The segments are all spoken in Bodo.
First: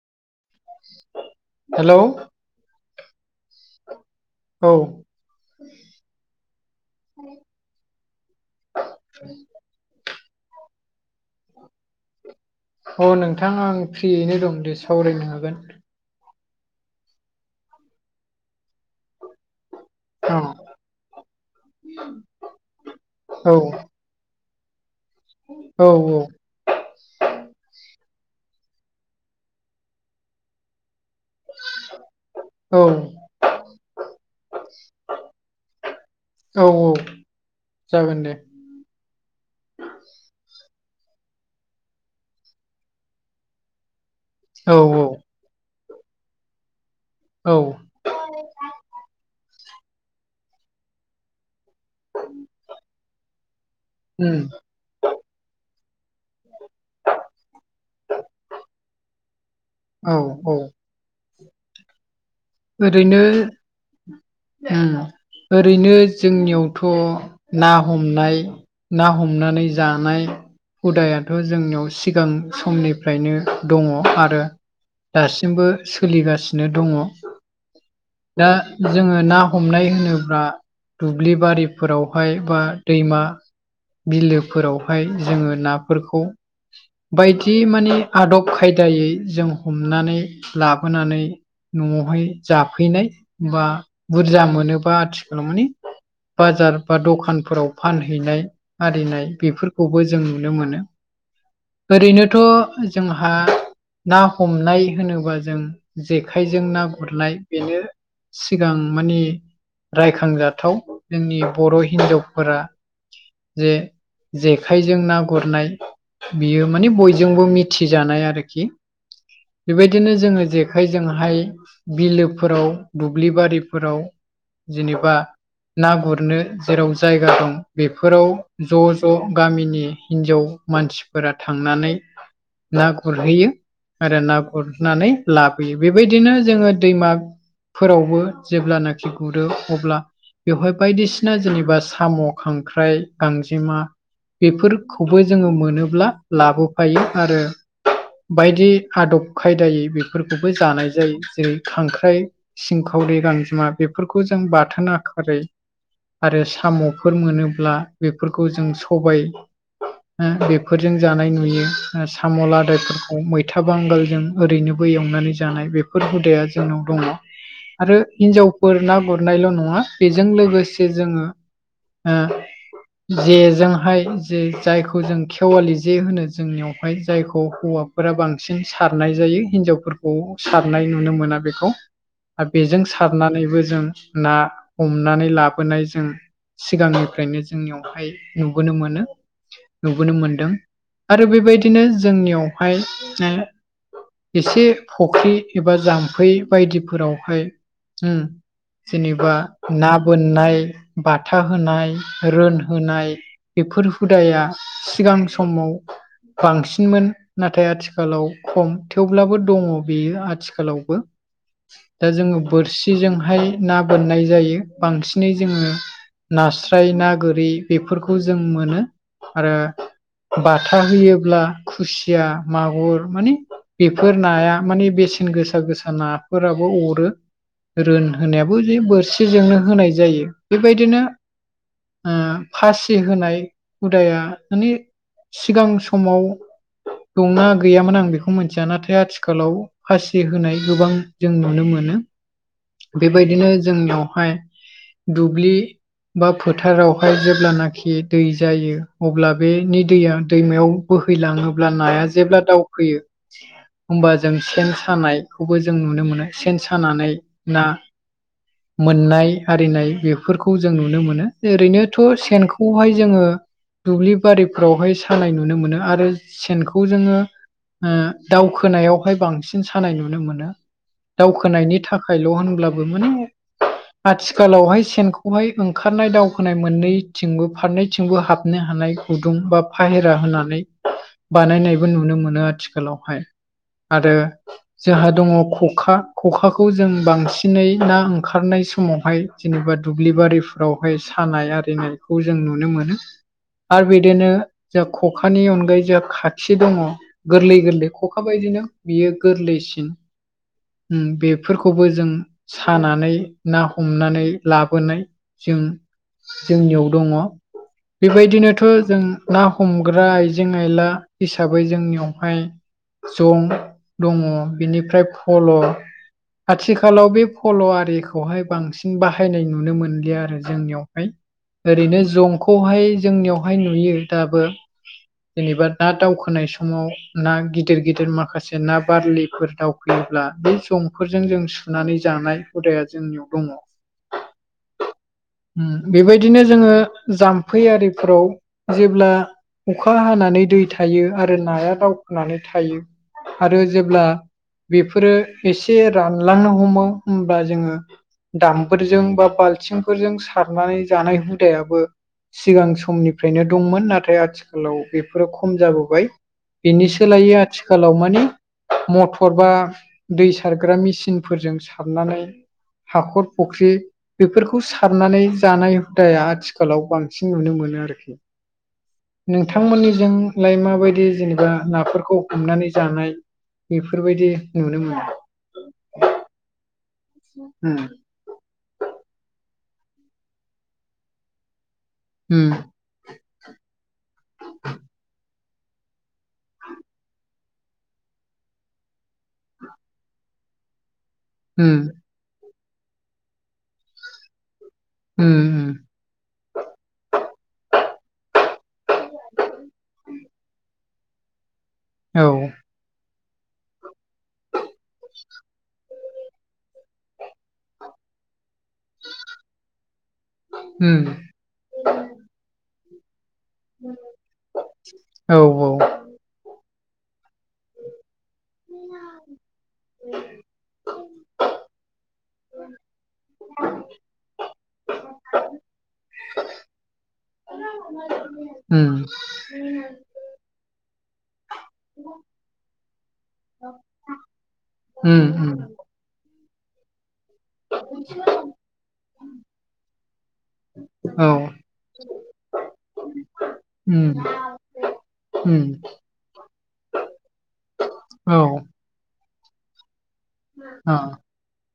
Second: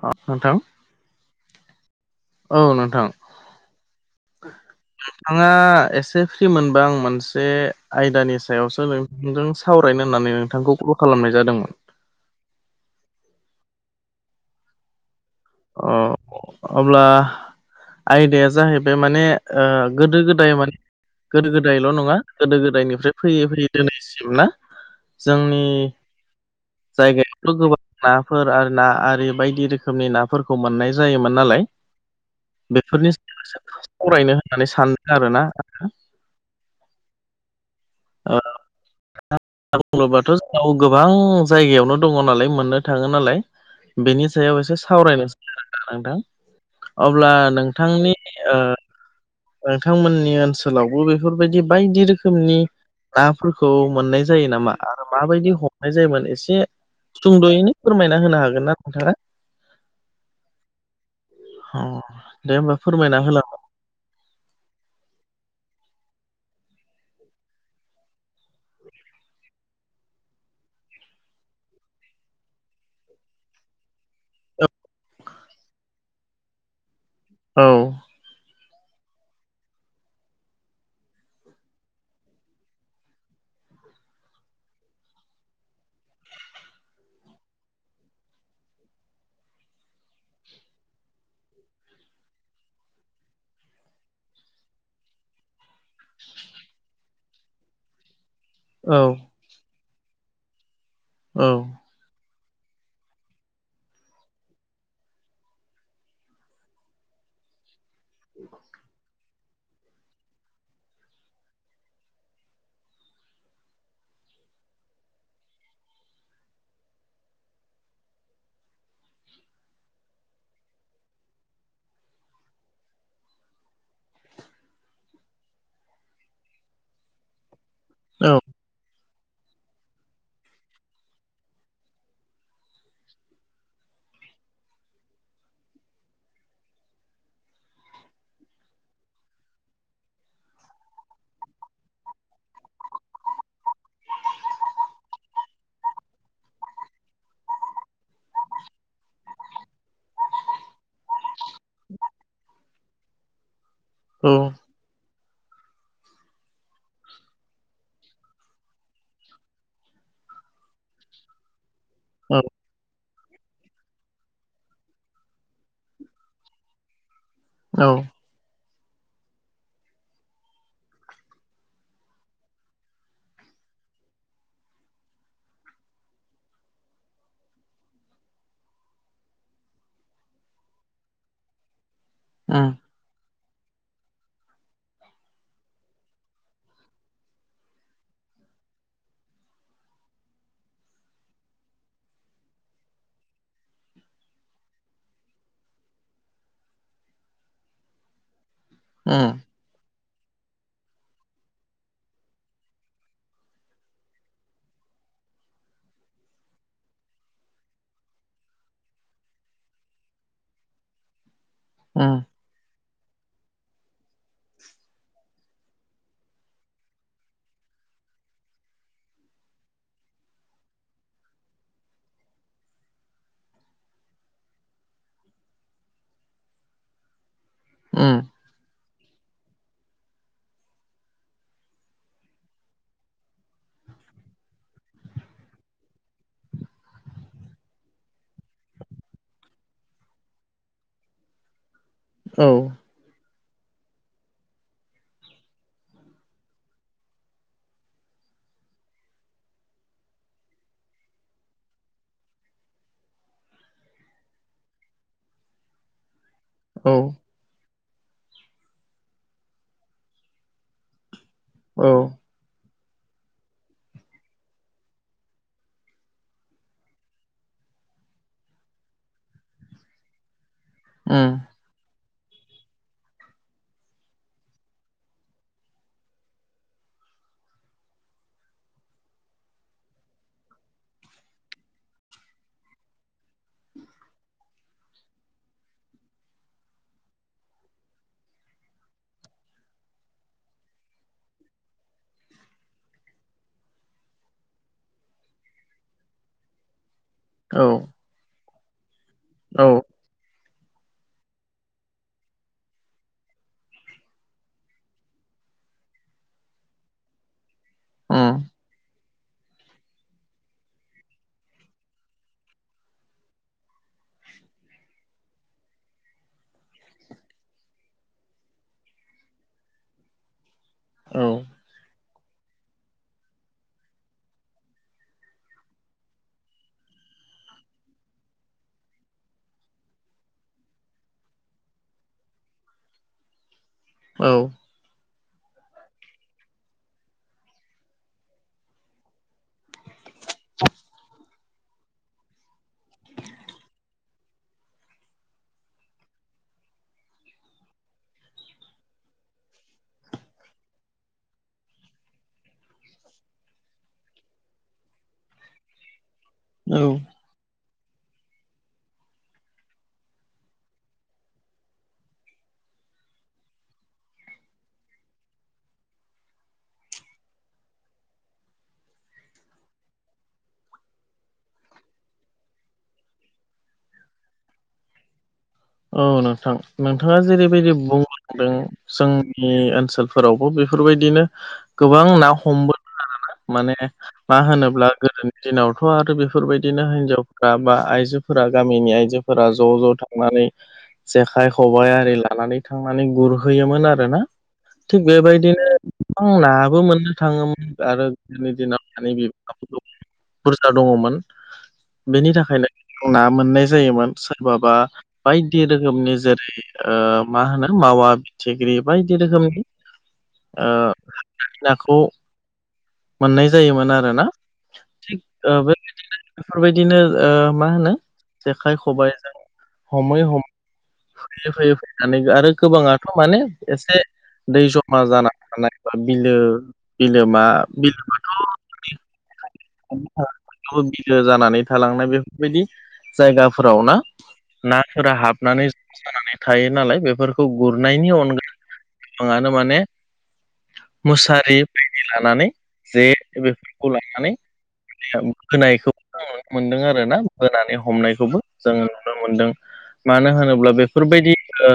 अ नोंथां। हेल'औ, औ नोंथां औ नोंथाङा एसे फ्रि मोनबा आं मोनसे आयदानि सायावसो नोंथांजों सावरायनो होननानै नोंथांखौ कल खालामनाय जादोंमोन। अ नोंथां आं फ्रियैनो दं दे सावरायनो हागोन। अ अब्ला आयदाया जाहैबाय माने गोदो गोदाय माने गोदो गोदायल' नङा गोदो गोदायनिफ्राय फैयै औ फैयै दिनैसिम ना जोंनि औ जायगायावथ' गोबां नाफोर आरो ना आरि बायदि रोखोमनि नाफोरखौ मोननाय जायोमोन नालाय। औ बेफोरनि सायाव सावरायनो होननानै सानदों आरोना आङो औ औ जागोन दे। बुङोबाथ' जोंनाव गोबां जायगायावनो दङ नालाय मोननो थाङो नालाय बेनि सायाव औ एसे औ सावरायनोसै आरोना नोंथां अब्ला औ नोंथांनि ओ नोंथांमोननि ओनसोलावबो बेफोरबायदि बायदि रोखोमनि नाफोरखौ मोननाय उम जायो नामा आरो माबायदि हमनाय जायोमोन एसे सुंद'यैनो फोरमायना होनो हागोन ना नोंथाङा? औ औ औ औ ओरैनो ओ ओरैनो जोंनियावथ' ना हमनाय। ना हमनानै जानाय। हुदायाथ' जोंनियाव सिगां समनिफ्रायनो दङ। आरो दासिमबो सोलिगासिनो दङ। औ दा जोङो ना हमनाय होनोब्ला दुब्लि बारिफोरावहाय बा दैमा बिलोफोरावहाय जोङो नाफोरखौ बायदि माने आदब खायदायै जों हमनानै लाबोनानै न'आवहाय जाफैनाय बा बुरजा मोनोबा आथिखालाव माने बाजार बा दखानफोराव फानहैनाय औ आरिनाय बेफोर खौबो जों नुनो मोनो। औ। ओरैनोथ' जोंहा ना हमनाय होनोबा जों जेखाइजों ना गुरनाय बेनो सिगां माने रायखांजाथाव जोंनि बर' हिनजावफोरा जे जेखाइजों ना गुरनाय बियो माने बयजोंबो मिथिजानाय आरोखि। बेबायदिनो जोङो जेखाइजोंहाय बिलोफोराव दुब्लि बारिफोराव जेनेबा ना गुरनो जेराव जायगा दं बेफोराव औ ज' ज' गामिनि हिनजाव मानसिफोरा थांनानै ना गुरहैयो आरो ना गुरनानै लाबोयो बेबायदिनो जोङो दैमाफोरावबो जेब्लानाखि गुरो अब्ला बेवहाय बायदिसिना जेनेबा साम' खांख्राइ गांजेमा बेफोरखौबो जोङो मोनोब्ला लाबोफायो आरो बायदि आदब खायदायै बेफोरखौबो जानाय जायो जेरै खांख्राइ सिंखावरि गांजेमा बेफोरखौ जों औ बाथोन आखारै आरो साम'फोर मोनोब्ला बेफोरखौ जों सबाय बेफोरजों जानाय नुयो साम'लादायफोरखौ मैथा बांगालजों ओरैनोबो एवनानै जानाय बेफोर हुदाया जोंनाव दङ औ आरो हिन्जावफोर ना गुरनायल' नङा बेजों लोगोसे जोङो ओ जेजोंहाय जे जायखौ जों खेवालि जे होनो जोंनियावहाय जायखौ हौवा फोरा बांसिन सारनाय जायो हिनजावफोरखौ सारनाय नुनो मोना बेखौ उम बेजों सारनानैबो जों ना हमनानै लाबोनाय जों सिगांनिफ्रायनो जोंनियावहाय नुबोनो मोनो नुबोनो मोनदों आरो बेबायदिनो जोंनियावहाय एसे फुख्रि एबा जाम्फै बायदिफोरावहाय उम जेनेबा ना बोननाय बाथा होनाय रोनहोनाय बेफोर हुदाया सिगां समाव बांसिनमोन नाथाय आथिखालाव खम थेवब्लाबो दङ बेयो आथिखालावबो दा उम जोङो बोरसिजोंहाय ना बोननाय जायो बांसिनै जोङो नास्राय ना गोरि बेफोरखौ जों मोनो आरो बाथा होयोब्ला खुसिया मागुर माने बेफोर नाया माने बेसेन गोसा गोसा नाफोराबो अरो उम रोनहोनाय बो जे बोरसिजोंनो होनाय जायो बेबायदिनो ओ फासि होनाय हुदाया माने सिगां समाव दंना गैयामोन आं बेखौ मिथिया नाथाय आथिखालाव फासि होनाय गोबां जों नुनो मोनो औ बेबायदिनो जोंनियावहाय दुब्लि बा फोथारावहाय जेब्लानाखि दै जायो अब्ला बेनि दैया दैमायाव बोहैलाङोब्ला नाया जेब्ला दावफैयो होमबा जों सेन सानायखौबो जों नुनो मोनो सेन औ सानानै ना मोननाय आरिनाय बेफोरखौ जों नुनो मोनो ओरैनोथ' औ सेनखौ खौहाय जोङो दुब्लि बारिफ्रावहाय सानाय नुनो मोनो आरो सेनखौ जोङो ओ दावखोनायावहाय बांसिन सानाय नुनो मोनो उम दावखोनायनि थाखाय थाखाइल' होनब्लाबो माने आथिखालावहाय सेनखौहाय ओंखारनाय दावखोनाय मोननैथिंबो फारनैथिंबो हाबनो हानाय गुदुं बा फाहेरा होनानै बानायनायबो नुनो मोनो आथिखालावहाय आरो जोंहा दङ खखा खखाखौ जों बांसिनै ना ओंखारनाय समावहाय जेनेबा दुब्लि बारिफोरावहाय सानाय आरिनाय खौ जों नुनो मोनो आरो बिदिनो जा खखानि अनगायै जा खाखि दङ गोरलै औ गोरलै खखा बायदिनो बियो गोरलैसिन उम बे बेफोरखौबो जों सानानै ना हमनानै लाबोनाय जों जोंनियाव दङ उम बेबायदिनोथ जों ना हमग्रा आइजें आयला हिसाबै जोंनियावहाय जं दङ बेनिफ्राय फल आथिखालाव बे फल आरिखौहाय बांसिन बाहायनाय नुनो मोनलिया आरो जोंनियावहाय ओरैनो जंखौहाय जोंनियावहाय नुयो दाबो जेनेबा ना दावखोनाय समाव ना गिदिर गिदिर माखासे ना बारलिफोर दावफैयोब्ला बै जं फोरजों जों सुनानै जानाय हुदाया जोंनियाव दङ औ उम बेबायदिनो जोङो जाम्फै आरिफ्राव जेब्ला अखा हानानै दै थायो आरो नाया दावखोननानै थायो आरो जेब्ला बेफोरो एसे रानलांनो हमो होमब्ला जोङो दामफोरजों बा बाल्थिंफोरजों सारनानै जानाय हुदायाबो सिगां समनिफ्रायनो दंमोन नाथाय आथिखालाव बेफोरो खम जाबोबाय बेनि औ सोलायै आथिखालाव माने मथर बा दै सारग्रा मेसिनफोरजों सारनानै हाखर फख्रि बेफोरखौ सारनानै जानाय हुदाया आथिखालाव बांसिन नुनो मोनो आरोखि नोंथांमोननिजोंलाय माबायदि जेनेबा नाफोरखौ हमनानै जानाय बेफोरबायदि नुनो मोनो औ नोंथां नोंथाङा जेरैबायदि उम बुंलांदों जोंनि ओनसोलफोरावबो बेफोरबायदिनो गोबां ना उम हमबोदों आरोना माने मा होनोब्ला गोदोनि दिनावथ आरो बेफोरबायदिनो हिनजावफोरा बा आइजोफोरा गामिनि आइजो फोरा ज' ज' थांनानै जेखाइ उम खबायाइ आरि लानानै थांनानै गुरहैयोमोन आरोना थिग बेबायदिनो उम उम गोबां नाबो मोननो थाङोमोन आरो गोदोनि दिनाव [unintelligible] बुरजा दङमोन औ बेनि थाखायनो ना मोननाय जायोमोन सोरबाबा बायदि रोखोमनि जेरै मा होनो मावा फिथिख्रि बायदि रोखोमनि उम नाखौ मोननाय जायोमोन आरोना थिग औ बेबायदिनो बेफोरबायदिनो ओ मा होनो जेखाइ खबाइजों हमै हमै फैयै फैयै फैनानै आरो गोबाङाथ माने एसे दै जमा जानानै‌ थानाय बा बिलो बिलोमा बिलोमाथ उम [unintelligible] बिलो जानानै थालांनाय बेफोरबायदि जायगाफोराव ना नाफोरा उम हाबनानै ज जानानै थायो नालाय बेफोरखौ गुरनायनि अनगायैबो गोबाङानो माने औ मुसारि बायदि लानानै जे बेफोरखौ उम लानानै [unintelligible] उम होनायखौ नुनो मोनदों आरोना बोनानै हमनायखौबो औ जोङो नुनो मोनदों मानो होनोब्ला अ बेफोरबायदि ओ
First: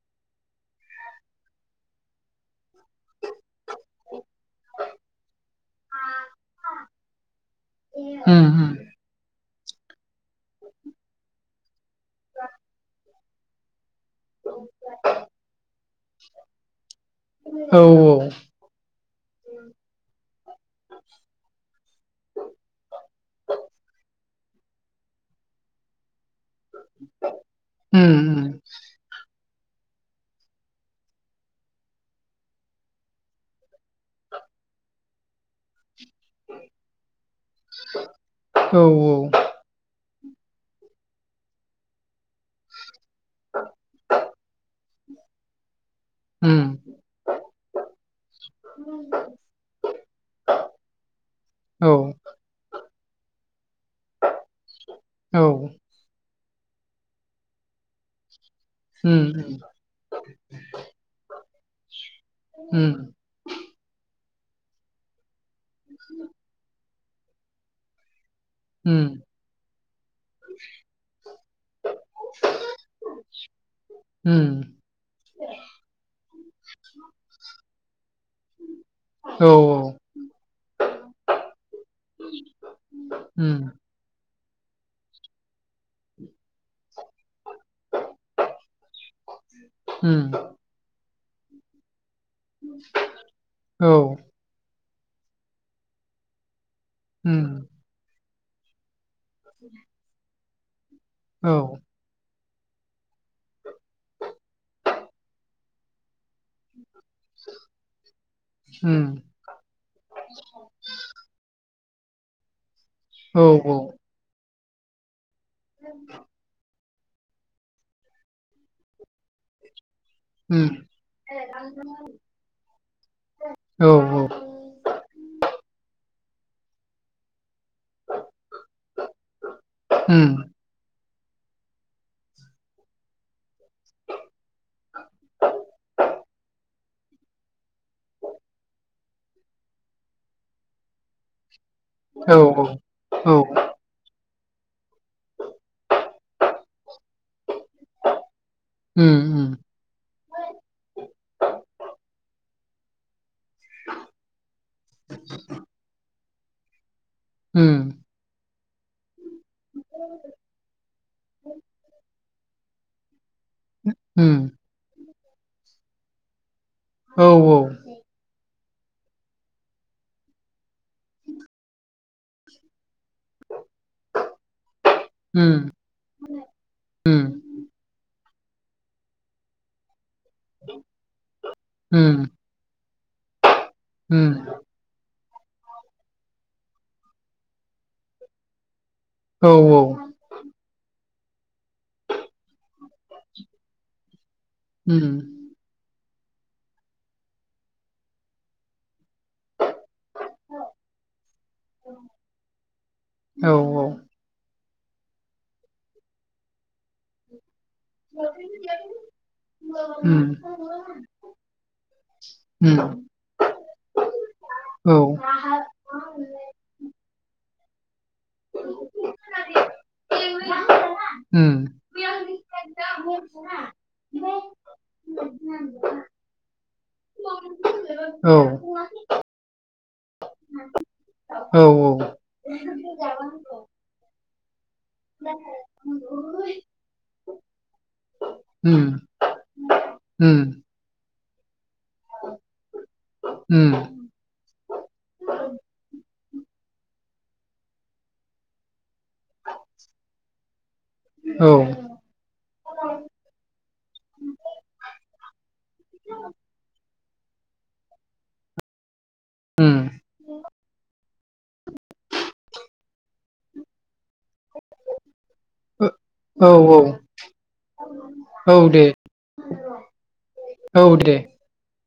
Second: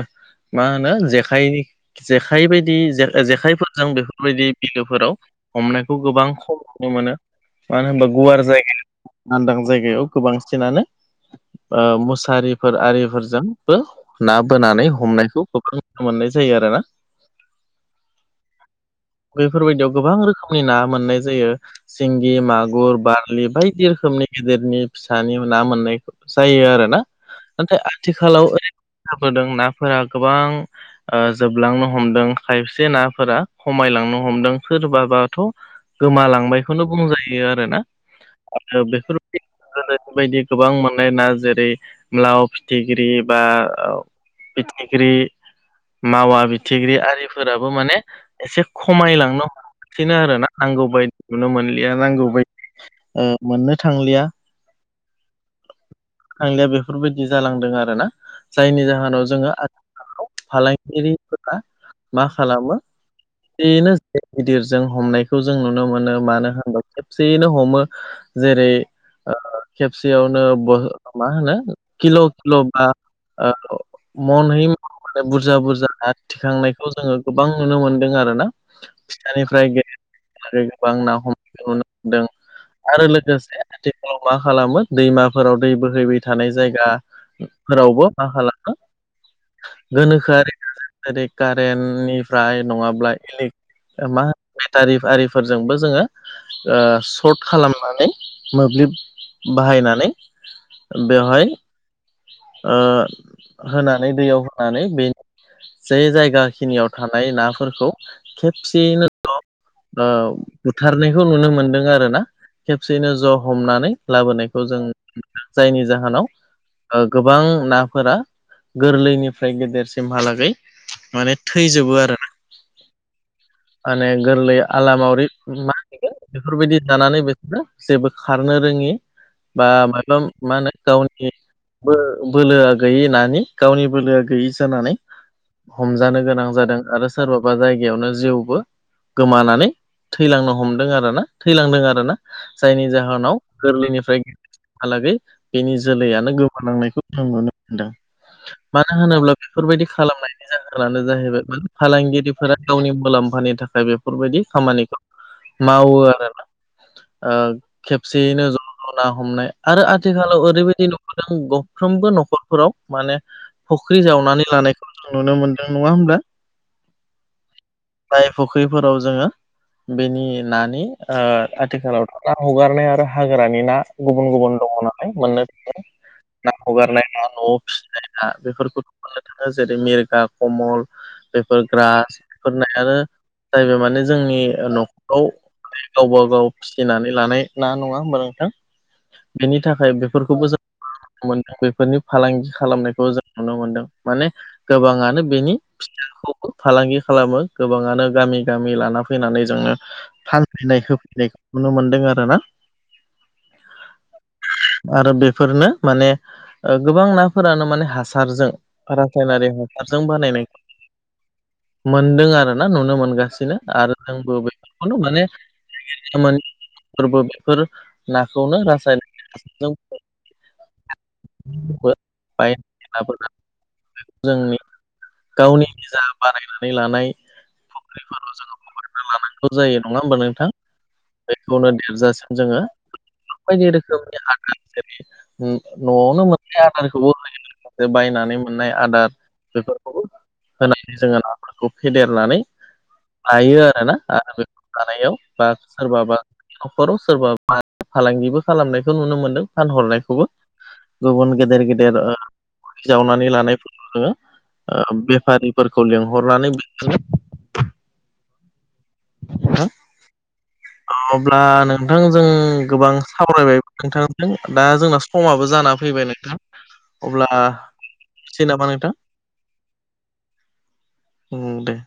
मा होनो जेखाइ जेखाय बायदि जे जेखायफोरजों बे फोरबायदि बिलोफोराव हमनायखौ गोबां खम नुनो मोनो मानो होनबा गुवार उम उम जायगायाव लदां जायगायाव गोबांसिनानो ओ मुसारिफोर आरिफोरजों बो ना बोनानै हमनायखौ गोबां नुनो मोननाय जायो आरोना औ औ बेफोरबायदियाव गोबां रोखोमनि ना मोननाय जायो सिंगि मागुर बारलि बायदि रोखोमनि गेदेरनि फिसानि ना मोननायखौ जायो आरो ना नाथाय उम उम आथिखालाव ओरैबायदि जाबोदों नाफोरा गोबां ओ जोब जोबलांनो हमदों खायसे नाफोरा खमायलांनो हमदों सोरबाबाथ' गोमालांबायखौनो बुंजायो आरो ना आरो औ बेफोरबाय औ गोदोनि बायदि गोबां मोननाय ना जेरै लाव फिथिख्रि बा फिथिख्रि माव उम फिथिग्रि आरिफोराबो माने एसे खमायलांनो हम गासिनो आरो ना नांगौ बायदि नुनो मोनलिया औ नांगौ बायदि मोननो थांलिया औ थांलिया बेफोरबायदि जालांदों आरो ना जायनि जाहोनाव जोङो उम [unintelligible] फालांगिरिफोरा मा खालामो उम बेनो गिदिर गिदिरजों हमनायखौ जों नुनो मोनो मानो होनबा खेबसेयैनो हमो जेरै उम ओ बेयावनो ब मा होनो किल' किल' बा ओ उम मन‌है माने बुरजा बुरजा ना थिखांनायखौ जोङो गोबां नुनो मोनदों आरो ना औ फिसानिफ्राय गेदेर आरो गोबां ना हमनाय नुनो मोनदों आरो लोगोसे उम आथिखालाव मा खालामो दैमाफोराव दै बोहैबाय थानाय जायगा फोरावबो मा खालामो उम गोनोखोआरि जेरै कारेन्टनिफ्राय नङाब्ला इलेक औ मा होनो बेटारि आरिफोरजोंबो जोङो उम सर्ट खालामनानै मोब्लिब बाहायनानै बेवहाय औ होनानै दैयाव होनानै बे जे जायगाखिनियाव थानाय नाफोरखौ उम खेबसेयैनो ज' बुथारनायखौ नुनो मोनदों आरोना खेबसेयैनो ज' औ औ हमनानै लाबोनायखौ जों जायनि जाहोनाव गोबां नाफोरा गोरलैनिफ्राय गेदेरसिन हालागै माने थैजोबो आरो माने गोरलै आला मावरि मा होनदों बेफोरबायदि जानानै बेखौ जेबो खारनो रोङि बा मायबा उम मा होनो गावनि बो बोलोआ गैयि नानि गावनि बोलोआ गैयि जानानै हमजानो गोनां जादों आरो सोरबाबा जायगायावनो जिउ गोमानानै थैलांनो हमदों आरोना थैलांदों आरोना औ उम औ जायनि जाहोनाव औ गोरलैनिफ्राय गेदेरसिमहालागै बेनि जोलैयानो गोमालांनायखौ जों नुनो मोनदों मानो उम होनोब्ला बेफोरबायदि खालामनायनि जाहोनानो जाहैबाय मा फालांगिरिफोरा गावनि मुलाम्फा मुवानि थाखाय बेफोरबायदि खामानिखौ मावो आरोना ओ उम खेबसेयैनो ज' ना हमनाय आरो आथिखालाव ओरैबायदि नुबोदों गंफ्रोमबो न'खरफोराव माने फुख्रि उम जावनानै लानायखौ जों नुनो मोनदों नङा होमब्ला औ औ फ्राय फुख्रिफोराव जोङो बेनि नानि आथिखालावथ' ना हगारनाय आरो हाग्रानि ना गुबुन गुबुन दङ' नालाय मोननो उम थांङो ना हगारनाय ना उम न'आव फिसिनाय ना बेफोरखौ मोननो थाङो जेरै मिरगा कमल बेफोर उम ग्रासफोर नायानो जाहैबाय माने उम जोंनि न'खराव गावबा गाव फिसिनानै लानाय ना नङा होमबा नोंथां औ बिनि थाखाय औ बे बेफोरखौबो जों नुनो मोनदों बेफोरनि फालांगि खालामनायखौ जों नुनो मोनदों माने उम गोबाङानो बेनि फिथाइखौबो फालांगि खालामो गोबाङानो गामि गामि लाना फैनानै जोङो फानफैनाय होफैनायखौ नुनो मोनदों आरो ना औ औ आरो बेफोरनो माने गोबां नाफोरानो माने हासारजों रासायनारि ह हारजों उम बानायनायखौ मोनदों आरो ना उम नुनो मोनगासिनो आरो जोंबो बेखौनो औ माने मोन फोरबो बेफोर नाखौनो रासायन [unintelligible] जोंनि गावनि निजा बारानायनानै लानाय [unintelligible] उम लानांगौ जायो नङा होमबा नोंथां औ बेखौनो औ औ देरजासिम जोङो माबायदि रोखोमनि आदार जेरै न'आवनो मोनसे आदारखौबो होयो बायनानै मोननाय उम आदार बेफोरखौ उम होनानै जोङो नाफोरखौ फेदेरनानै लायो आरोना आरो बेखौ लानायाव बा सोरबाबा न'खराव सोरबा फालांगिबो खालामनायखौ नुनो मोनदों फानहरनायखौबो गुबुन गेदेर उम औ गेदेर ओ जावनानै लानाय जोङो बेफारिफोरखौ लिंहरनानै बि हा उम औ अब्ला नोंथांजों गोबां सावरायबाय नोंथांजों दा जोंना समाबो जानाना ओ- फैबाय न औ औ अब्ला दोनथ'सै औ नामा दे नोंथां औ दे उम दे